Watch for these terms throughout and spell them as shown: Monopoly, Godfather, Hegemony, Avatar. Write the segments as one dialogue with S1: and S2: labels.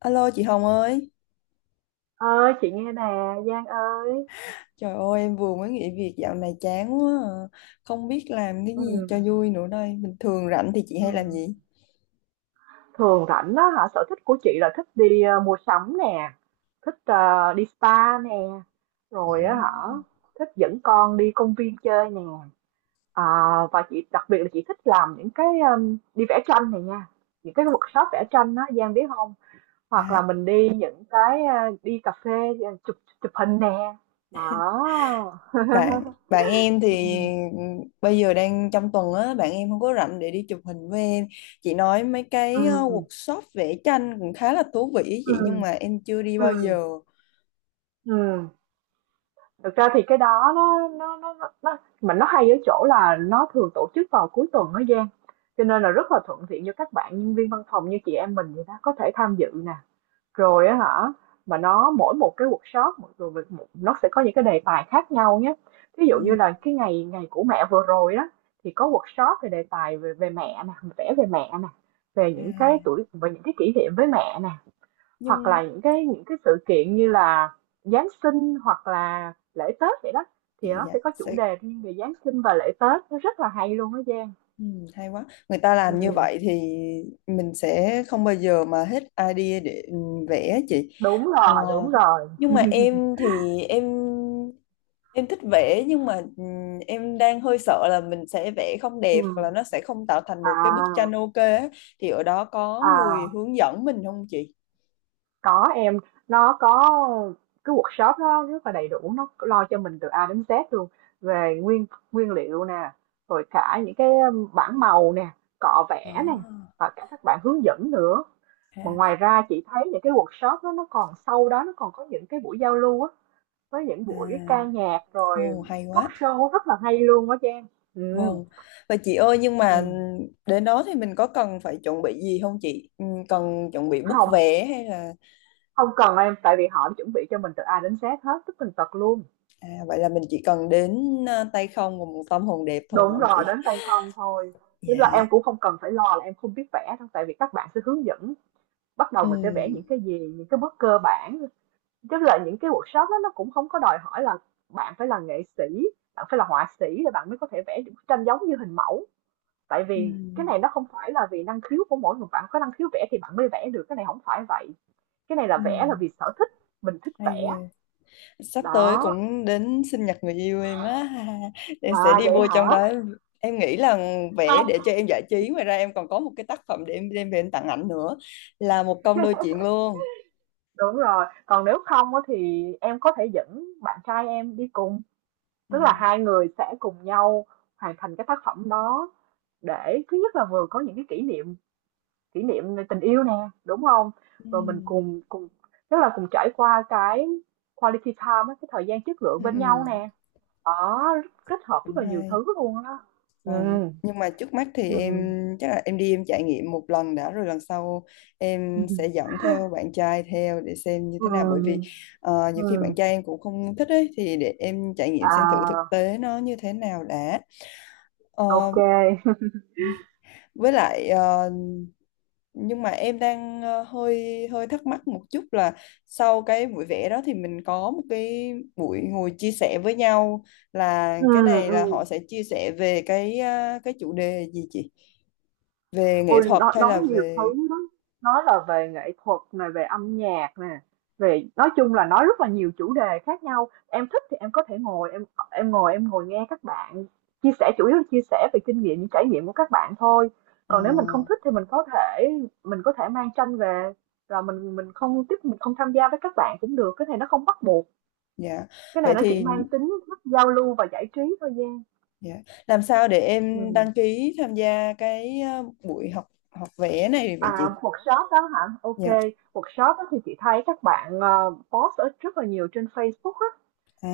S1: Alo chị Hồng ơi,
S2: Ơi, chị nghe nè. Giang ơi.
S1: trời ơi em vừa mới nghỉ việc dạo này chán quá à. Không biết làm cái
S2: Ừ.
S1: gì cho vui nữa đây. Bình thường rảnh thì chị
S2: Ừ.
S1: hay làm gì?
S2: Thường rảnh đó hả, sở thích của chị là thích đi mua sắm nè, thích đi spa nè,
S1: Ờ,
S2: rồi á hả, thích dẫn con đi công viên chơi nè. À, và chị đặc biệt là chị thích làm những cái đi vẽ tranh này nha. Những cái workshop vẽ tranh đó Giang biết không? Hoặc
S1: À,
S2: là mình đi những cái đi cà phê, chụp chụp hình nè. Đó.
S1: bạn bạn em
S2: Ừ.
S1: thì ừ, bây giờ đang trong tuần á, bạn em không có rảnh để đi chụp hình với em. Chị nói mấy
S2: Ừ.
S1: cái workshop vẽ tranh cũng khá là thú vị ý chị nhưng
S2: Ừ.
S1: mà em chưa đi
S2: Ừ.
S1: bao giờ.
S2: Ừ. Thực ra thì cái đó mà nó hay ở chỗ là nó thường tổ chức vào cuối tuần đó Giang, cho nên là rất là thuận tiện cho các bạn nhân viên văn phòng như chị em mình vậy đó, có thể tham dự nè, rồi á hả. Mà nó mỗi một cái workshop, nó sẽ có những cái đề tài khác nhau nhé. Ví
S1: ừ,
S2: dụ như là cái ngày ngày của mẹ vừa rồi đó, thì có workshop về đề tài về về mẹ nè, vẽ về mẹ nè, về
S1: à,
S2: những cái tuổi, về những cái kỷ niệm với mẹ nè. Hoặc
S1: Nhưng
S2: là những cái sự kiện như là Giáng sinh hoặc là lễ Tết vậy đó,
S1: dạ
S2: thì nó
S1: dạ
S2: sẽ có chủ
S1: sẽ
S2: đề riêng về Giáng sinh và lễ Tết, nó rất là hay luôn á Giang.
S1: Ừ, hay quá. Người ta làm như
S2: Ừm.
S1: vậy thì mình sẽ không bao giờ mà hết idea để vẽ chị.
S2: Đúng
S1: Ờ,
S2: rồi, đúng rồi.
S1: nhưng mà em thì em thích vẽ nhưng mà em đang hơi sợ là mình sẽ vẽ không đẹp hoặc là
S2: Ừm.
S1: nó sẽ không tạo thành
S2: À.
S1: một cái bức tranh ok á. Thì ở đó có người
S2: À.
S1: hướng dẫn mình không chị?
S2: Có em, nó có cái workshop nó rất là đầy đủ, nó lo cho mình từ A đến Z luôn, về nguyên nguyên liệu nè, rồi cả những cái bảng màu nè, cọ vẽ nè,
S1: À,
S2: và cả các bạn hướng dẫn nữa. Mà
S1: ha,
S2: ngoài ra chị thấy những cái workshop đó nó còn, sau đó nó còn có những cái buổi giao lưu á, với những
S1: à,
S2: buổi ca nhạc rồi
S1: Ồ, hay
S2: talk
S1: quá.
S2: show rất là hay luôn á Trang. Ừ.
S1: Vâng. Và chị ơi nhưng mà
S2: Ừ.
S1: đến đó thì mình có cần phải chuẩn bị gì không chị? Ừ, cần chuẩn bị bút
S2: Không,
S1: vé hay là
S2: không cần em, tại vì họ chuẩn bị cho mình từ A đến Z hết, tức tần tật luôn.
S1: à, vậy là mình chỉ cần đến à, tay không và một tâm hồn đẹp thôi phải
S2: Đúng
S1: không
S2: rồi,
S1: chị?
S2: đến tay không thôi. Tức là
S1: Dạ.
S2: em cũng không cần phải lo là em không biết vẽ đâu, tại vì các bạn sẽ hướng dẫn bắt đầu
S1: Ừ.
S2: mình sẽ vẽ những cái gì, những cái bước cơ bản. Tức là những cái workshop đó nó cũng không có đòi hỏi là bạn phải là nghệ sĩ, bạn phải là họa sĩ để bạn mới có thể vẽ những bức tranh giống như hình mẫu. Tại
S1: Ừ.
S2: vì cái này nó không phải là vì năng khiếu của mỗi người, bạn có năng khiếu vẽ thì bạn mới vẽ được, cái này không phải vậy, cái này là
S1: Ừ.
S2: vẽ là vì sở thích, mình thích
S1: Hay
S2: vẽ.
S1: ghê. Sắp tới
S2: Đó.
S1: cũng đến sinh nhật người yêu em á. Em sẽ
S2: À,
S1: đi
S2: vậy
S1: vô trong
S2: hả?
S1: đó. Em nghĩ là vẽ
S2: Không,
S1: để cho em giải trí, ngoài ra em còn có một cái tác phẩm để em đem về em tặng ảnh nữa, là một công đôi chuyện luôn.
S2: đúng rồi, còn nếu không á thì em có thể dẫn bạn trai em đi cùng,
S1: Ừ.
S2: tức là hai người sẽ cùng nhau hoàn thành cái tác phẩm đó, để thứ nhất là vừa có những cái kỷ niệm, kỷ niệm về tình yêu nè, đúng không.
S1: Ừ.
S2: Rồi mình cùng cùng tức là cùng trải qua cái quality time á, cái thời gian chất lượng
S1: Ừ.
S2: bên
S1: Ừ.
S2: nhau nè. Có, kết hợp rất
S1: Cũng
S2: là nhiều
S1: hay.
S2: thứ luôn á. Ừ.
S1: Vâng, nhưng mà trước mắt thì em
S2: Ừ.
S1: chắc là em đi em trải nghiệm một lần đã, rồi lần sau em
S2: Ừ.
S1: sẽ dẫn theo bạn trai theo để xem như
S2: Ừ.
S1: thế nào, bởi vì nhiều khi bạn
S2: Ừ.
S1: trai em cũng không thích ấy, thì để em trải nghiệm xem thử thực
S2: À,
S1: tế nó như thế nào đã. Ờ,
S2: ok.
S1: với lại nhưng mà em đang ờ, hơi hơi thắc mắc một chút là sau cái buổi vẽ đó thì mình có một cái buổi ngồi chia sẻ với nhau, là
S2: Ừ.
S1: cái này
S2: Ừ.
S1: là họ sẽ chia sẻ về cái cái chủ đề gì chị, về nghệ
S2: Ôi,
S1: thuật
S2: nó
S1: hay
S2: nói
S1: là
S2: nhiều
S1: về
S2: thứ lắm, nói là về nghệ thuật này, về âm nhạc nè, về, nói chung là nói rất là nhiều chủ đề khác nhau. Em thích thì em có thể ngồi em, em ngồi nghe các bạn chia sẻ, chủ yếu là chia sẻ về kinh nghiệm, những trải nghiệm của các bạn thôi.
S1: ờ,
S2: Còn nếu mình không thích thì mình có thể mang tranh về, rồi mình không tiếp, mình không tham gia với các bạn cũng được. Cái này nó không bắt buộc,
S1: dạ,
S2: cái
S1: vậy
S2: này nó chỉ
S1: thì
S2: mang tính giao lưu và giải trí thôi Giang.
S1: dạ. Làm sao để em
S2: Ừ.
S1: đăng ký tham gia cái ờ, buổi học học vẽ này vậy chị?
S2: À, workshop đó hả? Ok,
S1: Dạ
S2: workshop đó thì chị thấy các bạn post ở rất là nhiều trên Facebook á,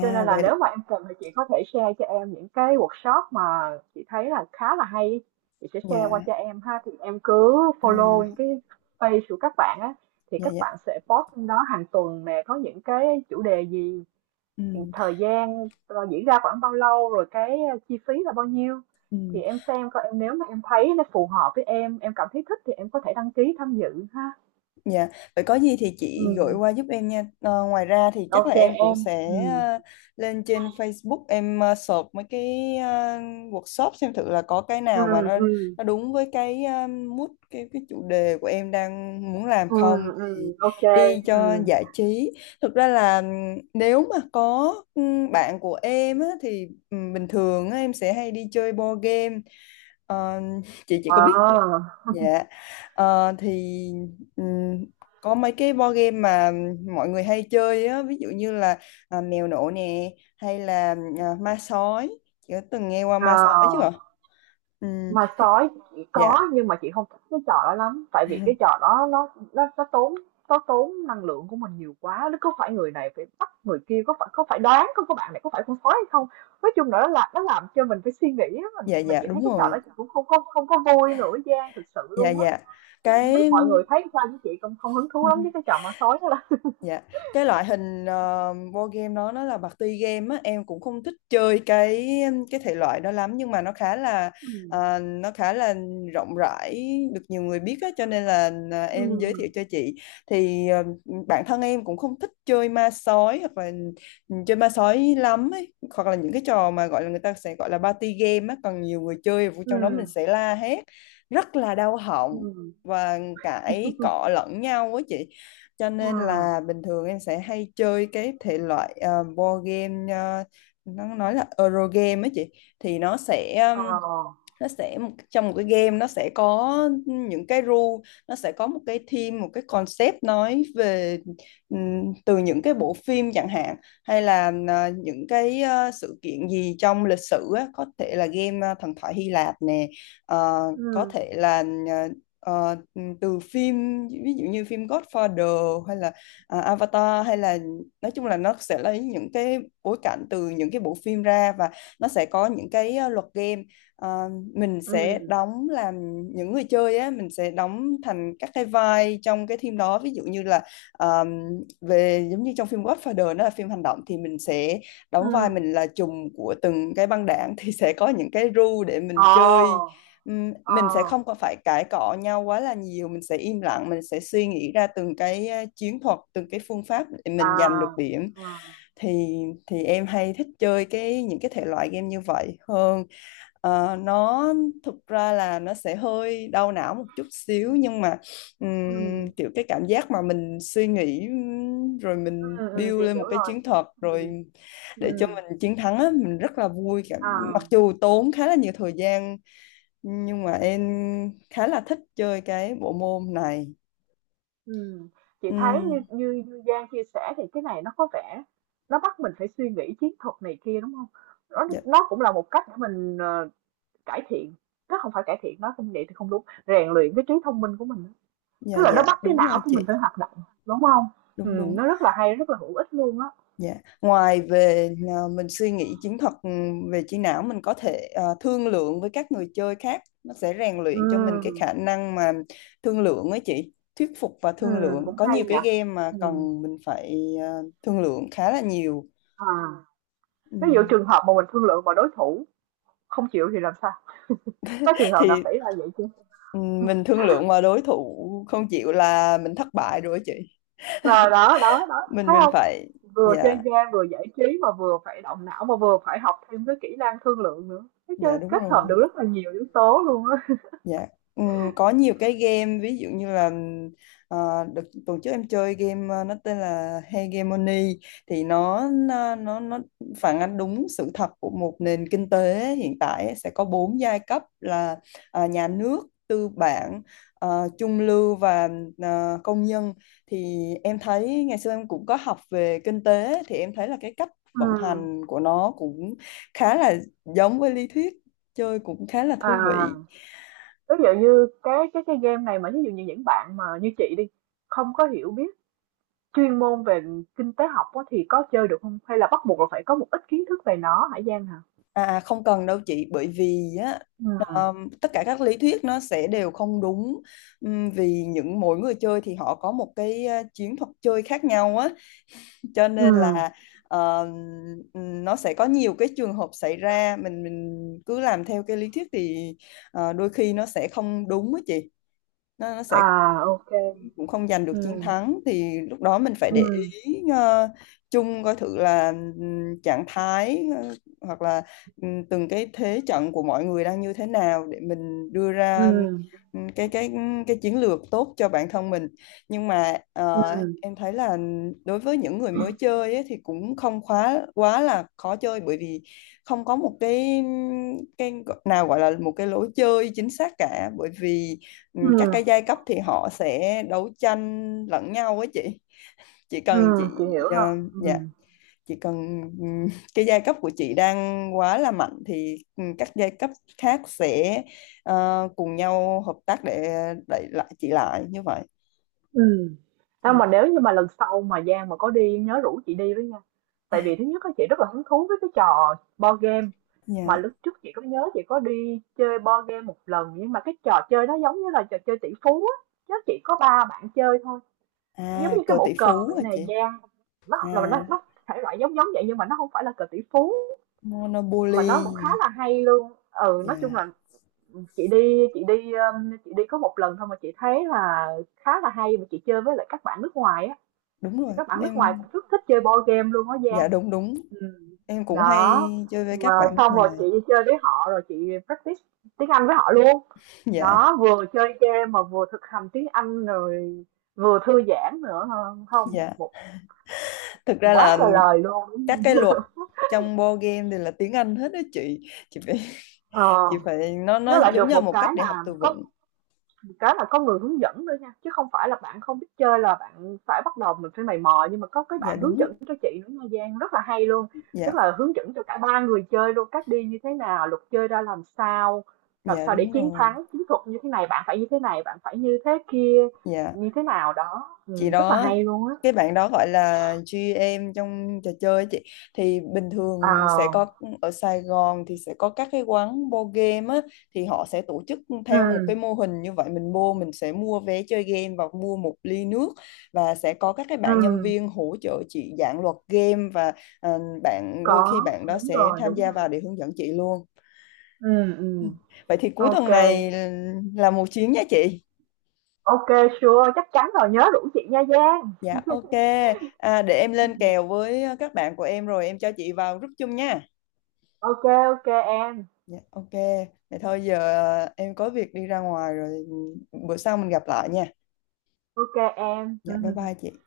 S2: cho nên là nếu
S1: vậy
S2: mà em cần thì chị có thể share cho em những cái workshop mà chị thấy là khá là hay á. Chị sẽ share qua
S1: dạ
S2: cho em ha, thì em cứ follow những
S1: à
S2: cái page của các bạn á, thì
S1: dạ
S2: các
S1: dạ
S2: bạn sẽ post trong đó hàng tuần nè, có những cái chủ đề gì,
S1: ừ.
S2: thì thời gian diễn ra khoảng bao lâu, rồi cái chi phí là bao nhiêu,
S1: Ừ.
S2: thì em xem coi em, nếu mà em thấy nó phù hợp với em cảm thấy thích thì em có thể đăng ký tham dự ha.
S1: Dạ, vậy có gì thì chị gửi
S2: Ừ.
S1: qua giúp em nha. Ờ, Ngoài ra thì chắc là
S2: Ok
S1: em cũng
S2: em.
S1: sẽ
S2: Ừ.
S1: lên trên Facebook em search mấy cái workshop xem thử là có cái
S2: Ừ.
S1: nào mà nó
S2: Ừ.
S1: nó đúng với cái mood cái chủ đề của em đang muốn làm
S2: Ừ.
S1: không,
S2: Ừ.
S1: thì
S2: Ok.
S1: đi
S2: Ừ.
S1: cho giải trí. Thực ra là nếu mà có bạn của em á, thì bình thường á, em sẽ hay đi chơi board game. Ờ, chị có biết
S2: Ờ.
S1: dạ, ờ, thì ừm, có mấy cái board game mà mọi người hay chơi á, ví dụ như là à, mèo nổ nè, hay là à, ma sói, chị có từng nghe qua
S2: Ờ.
S1: ma sói chưa ạ? Ừm,
S2: mà sói chỉ
S1: dạ,
S2: có, nhưng mà chị không thích cái trò đó lắm, tại vì cái trò đó nó tốn, nó tốn năng lượng của mình nhiều quá, nó cứ phải người này phải bắt người kia, có phải đoán có bạn này có phải con sói hay không. Nói chung là nó làm cho mình phải suy nghĩ á, mình
S1: dạ
S2: mà
S1: dạ
S2: chị thấy
S1: đúng
S2: cái trò đó
S1: rồi,
S2: chị cũng không không không có vui nữa Giang, thực sự
S1: dạ
S2: luôn á.
S1: dạ
S2: Chị không biết
S1: cái
S2: mọi người thấy sao, với chị không, không hứng thú lắm với cái trò ma sói đó lắm.
S1: Dạ, cái loại hình board game đó nó là party game á, em cũng không thích chơi cái thể loại đó lắm, nhưng mà nó khá là
S2: Ừ.
S1: nó khá là rộng rãi, được nhiều người biết á, cho nên là
S2: Ừ.
S1: em giới thiệu cho chị. Thì bản thân em cũng không thích chơi ma sói hoặc là chơi ma sói lắm ấy, hoặc là những cái trò mà gọi là người ta sẽ gọi là party game á, còn nhiều người chơi vô
S2: Ừ.
S1: trong đó mình sẽ la hét rất là đau họng
S2: Ừ.
S1: và cãi cọ lẫn nhau á chị, cho nên
S2: Ừ.
S1: là bình thường em sẽ hay chơi cái thể loại board game nó nói là Euro game ấy chị, thì
S2: Ờ.
S1: nó sẽ trong một cái game nó sẽ có những cái rule, nó sẽ có một cái theme, một cái concept nói về từ những cái bộ phim chẳng hạn, hay là à, những cái à, sự kiện gì trong lịch sử á, có thể là game à, thần thoại Hy Lạp nè, ờ, có
S2: Ừ.
S1: thể là ờ, từ phim, ví dụ như phim Godfather hay là à, Avatar hay là nói chung là nó sẽ lấy những cái bối cảnh từ những cái bộ phim ra, và nó sẽ có những cái à, luật game. Ờ, mình sẽ
S2: Ừ.
S1: đóng làm những người chơi á, mình sẽ đóng thành các cái vai trong cái phim đó, ví dụ như là ờm, về giống như trong phim Godfather nó là phim hành động thì mình sẽ
S2: Ừ.
S1: đóng vai mình là trùm của từng cái băng đảng, thì sẽ có những cái rule để mình chơi.
S2: Ồ. Ờ.
S1: Mình sẽ không có phải cãi cọ nhau quá là nhiều, mình sẽ im lặng, mình sẽ suy nghĩ ra từng cái chiến thuật, từng cái phương pháp để
S2: À.
S1: mình giành được điểm,
S2: Ờ.
S1: thì thì em hay thích chơi cái những cái thể loại game như vậy hơn. Ờ, nó thực ra là nó sẽ hơi đau não một chút xíu,
S2: Ừm.
S1: nhưng mà
S2: Ừm.
S1: kiểu cái cảm giác mà mình suy nghĩ rồi
S2: Ừm.
S1: mình
S2: Ừm,
S1: build
S2: chị
S1: lên một
S2: hiểu
S1: cái
S2: rồi.
S1: chiến thuật rồi
S2: Ừm.
S1: để cho
S2: Ừm.
S1: mình chiến thắng á, mình rất là vui cảm,
S2: À.
S1: mặc dù tốn khá là nhiều thời gian, nhưng mà em khá là thích chơi cái bộ môn này.
S2: Ừm. Chị thấy như
S1: Ừm,
S2: như như Giang chia sẻ thì cái này nó có vẻ nó bắt mình phải suy nghĩ chiến thuật này kia đúng không? Nó
S1: dạ
S2: nó cũng là một cách để mình cải thiện, nó không phải cải thiện, nó không vậy thì không đúng, rèn luyện cái trí thông minh của mình á. Tức
S1: dạ
S2: là nó
S1: dạ,
S2: bắt cái
S1: đúng
S2: não
S1: rồi
S2: của mình
S1: chị,
S2: phải hoạt động, đúng không?
S1: đúng đúng.
S2: Nó rất là hay, rất là hữu ích luôn á.
S1: Dạ. Ngoài về à, mình suy nghĩ chiến thuật về trí não, mình có thể à, thương lượng với các người chơi khác, nó sẽ rèn luyện cho mình cái
S2: Ừm.
S1: khả năng mà thương lượng ấy chị, thuyết phục và thương
S2: Ừm,
S1: lượng,
S2: cũng
S1: có
S2: hay
S1: nhiều
S2: nhỉ.
S1: cái game mà
S2: Ừm.
S1: cần mình phải à, thương lượng khá là nhiều.
S2: À,
S1: Ừ.
S2: ví dụ trường hợp mà mình thương lượng mà đối thủ không chịu thì làm sao? Có trường hợp nào
S1: Thì
S2: xảy ra vậy chứ?
S1: ừ, mình thương lượng mà đối thủ không chịu là mình thất bại rồi ấy chị,
S2: Là đó, đó, đó,
S1: mình
S2: thấy
S1: mình
S2: không?
S1: phải
S2: Vừa chơi
S1: dạ
S2: game, vừa giải trí mà vừa phải động não mà vừa phải học thêm cái kỹ năng thương lượng nữa. Thấy
S1: dạ
S2: chưa?
S1: đúng
S2: Kết hợp
S1: rồi.
S2: được rất là nhiều yếu tố luôn á.
S1: Dạ. Có nhiều cái game ví dụ như là đợt tuần trước em chơi game nó tên là Hegemony, thì nó phản ánh đúng sự thật của một nền kinh tế hiện tại ấy. Sẽ có 4 giai cấp là nhà nước, tư bản, trung lưu và công nhân. Thì em thấy ngày xưa em cũng có học về kinh tế, thì em thấy là cái cách vận
S2: Ừm.
S1: hành của nó cũng khá là giống với lý thuyết, chơi cũng khá là
S2: À,
S1: thú vị.
S2: ví dụ như cái game này, mà ví dụ như những bạn mà như chị đi, không có hiểu biết chuyên môn về kinh tế học á, thì có chơi được không? Hay là bắt buộc là phải có một ít kiến thức về nó hả Giang hả?
S1: Không cần đâu chị, bởi vì á
S2: Ừm.
S1: tất cả các lý thuyết nó sẽ đều không đúng. Vì những mỗi người chơi thì họ có một cái chiến thuật chơi khác nhau á, cho nên
S2: Ừm.
S1: là um, nó sẽ có nhiều cái trường hợp xảy ra, mình cứ làm theo cái lý thuyết thì đôi khi nó sẽ không đúng á chị, nó sẽ
S2: À, ok.
S1: cũng không giành được chiến
S2: Ừm.
S1: thắng, thì lúc đó mình phải để
S2: Ừm.
S1: ý chung coi thử là trạng thái hoặc là từng cái thế trận của mọi người đang như thế nào để mình đưa ra
S2: Ừm.
S1: ừm, cái cái cái chiến lược tốt cho bản thân mình. Nhưng mà
S2: Ừm.
S1: em thấy là đối với những người mới chơi ấy, thì cũng không quá quá là khó chơi, bởi vì không có một cái cái nào gọi là một cái lối chơi chính xác cả, bởi vì ừ, các
S2: Ừm.
S1: cái giai cấp thì họ sẽ đấu tranh lẫn nhau á chị, chỉ cần
S2: Ừm, chị
S1: chị
S2: hiểu rồi.
S1: dạ,
S2: Ừm.
S1: chỉ cần cái giai cấp của chị đang quá là mạnh thì các giai cấp khác sẽ cùng nhau hợp tác để đẩy lại chị lại như vậy.
S2: Ừm. Đâu
S1: Ừ.
S2: mà nếu như mà lần sau mà Giang mà có đi nhớ rủ chị đi với nha. Tại vì thứ nhất á, chị rất là hứng thú với cái trò board game, mà
S1: Dạ,
S2: lúc trước chị có nhớ chị có đi chơi board game một lần, nhưng mà cái trò chơi nó giống như là trò chơi tỷ phú á, chứ chỉ có ba bạn chơi thôi. Giống
S1: à,
S2: như cái
S1: cờ tỷ
S2: bộ cờ
S1: phú
S2: vậy
S1: hả chị?
S2: này Giang, nó là
S1: À,
S2: nó thể loại giống giống vậy nhưng mà nó không phải là cờ tỷ phú, mà nó cũng khá
S1: Monopoly.
S2: là hay luôn. Ừ, nói chung
S1: Dạ,
S2: là chị đi có một lần thôi mà chị thấy là khá là hay, mà chị chơi với lại các bạn nước ngoài á.
S1: đúng
S2: Tại
S1: rồi
S2: các bạn nước ngoài
S1: em,
S2: cũng rất thích chơi board game luôn á
S1: dạ,
S2: Giang.
S1: đúng đúng.
S2: Ừ.
S1: Em cũng hay
S2: Đó.
S1: chơi với
S2: Mà
S1: các bạn nước
S2: xong rồi
S1: ngoài.
S2: chị đi chơi với họ rồi chị practice tiếng Anh với họ luôn.
S1: Dạ,
S2: Đó, vừa chơi game mà vừa thực hành tiếng Anh, rồi vừa thư giãn nữa ha. Không
S1: dạ,
S2: một
S1: thực ra
S2: Quá
S1: là
S2: trời lời luôn.
S1: các cái luật trong board game thì là tiếng Anh hết đó chị, chị phải
S2: Ờ,
S1: chị phải nó
S2: nó lại
S1: giống
S2: được
S1: như là
S2: một
S1: một cách
S2: cái
S1: để học
S2: là
S1: từ
S2: có,
S1: vựng.
S2: cái là có người hướng dẫn nữa nha, chứ không phải là bạn không biết chơi là bạn phải bắt đầu mình phải mày mò, nhưng mà có cái
S1: Dạ
S2: bạn hướng
S1: đúng ạ,
S2: dẫn cho chị nữa nha Giang, rất là hay luôn. Tức
S1: dạ,
S2: là hướng dẫn cho cả ba người chơi luôn, cách đi như thế nào, luật chơi ra làm
S1: dạ
S2: sao để
S1: đúng
S2: chiến
S1: rồi,
S2: thắng, chiến thuật như thế này, bạn phải như thế này, bạn phải như thế kia,
S1: dạ
S2: như thế nào đó.
S1: chị
S2: Ừ, rất là
S1: đó,
S2: hay luôn á.
S1: cái bạn đó gọi là GM trong trò chơi ấy chị, thì bình thường sẽ có
S2: À.
S1: ở Sài Gòn thì sẽ có các cái quán board game á, thì họ sẽ tổ chức
S2: Ừ,
S1: theo một cái mô hình như vậy, mình mua mình sẽ mua vé chơi game và mua một ly nước, và sẽ có các cái
S2: ừ,
S1: bạn nhân viên hỗ trợ chị giảng luật game, và bạn đôi khi
S2: có,
S1: bạn đó
S2: đúng
S1: sẽ
S2: rồi,
S1: tham
S2: đúng
S1: gia vào
S2: rồi.
S1: để hướng dẫn chị luôn.
S2: Ừ.
S1: Ừ.
S2: Ừ.
S1: Vậy thì cuối
S2: Ok.
S1: tuần này là một chuyến nha chị.
S2: Ok, sure, chắc chắn rồi, nhớ rủ chị nha Giang.
S1: Dạ ok. À, để em lên kèo với các bạn của em rồi em cho chị vào group chung nha.
S2: Ok. Ok em.
S1: Dạ ok. Vậy thôi giờ em có việc đi ra ngoài rồi, bữa sau mình gặp lại nha.
S2: Ok em.
S1: Dạ bye bye chị.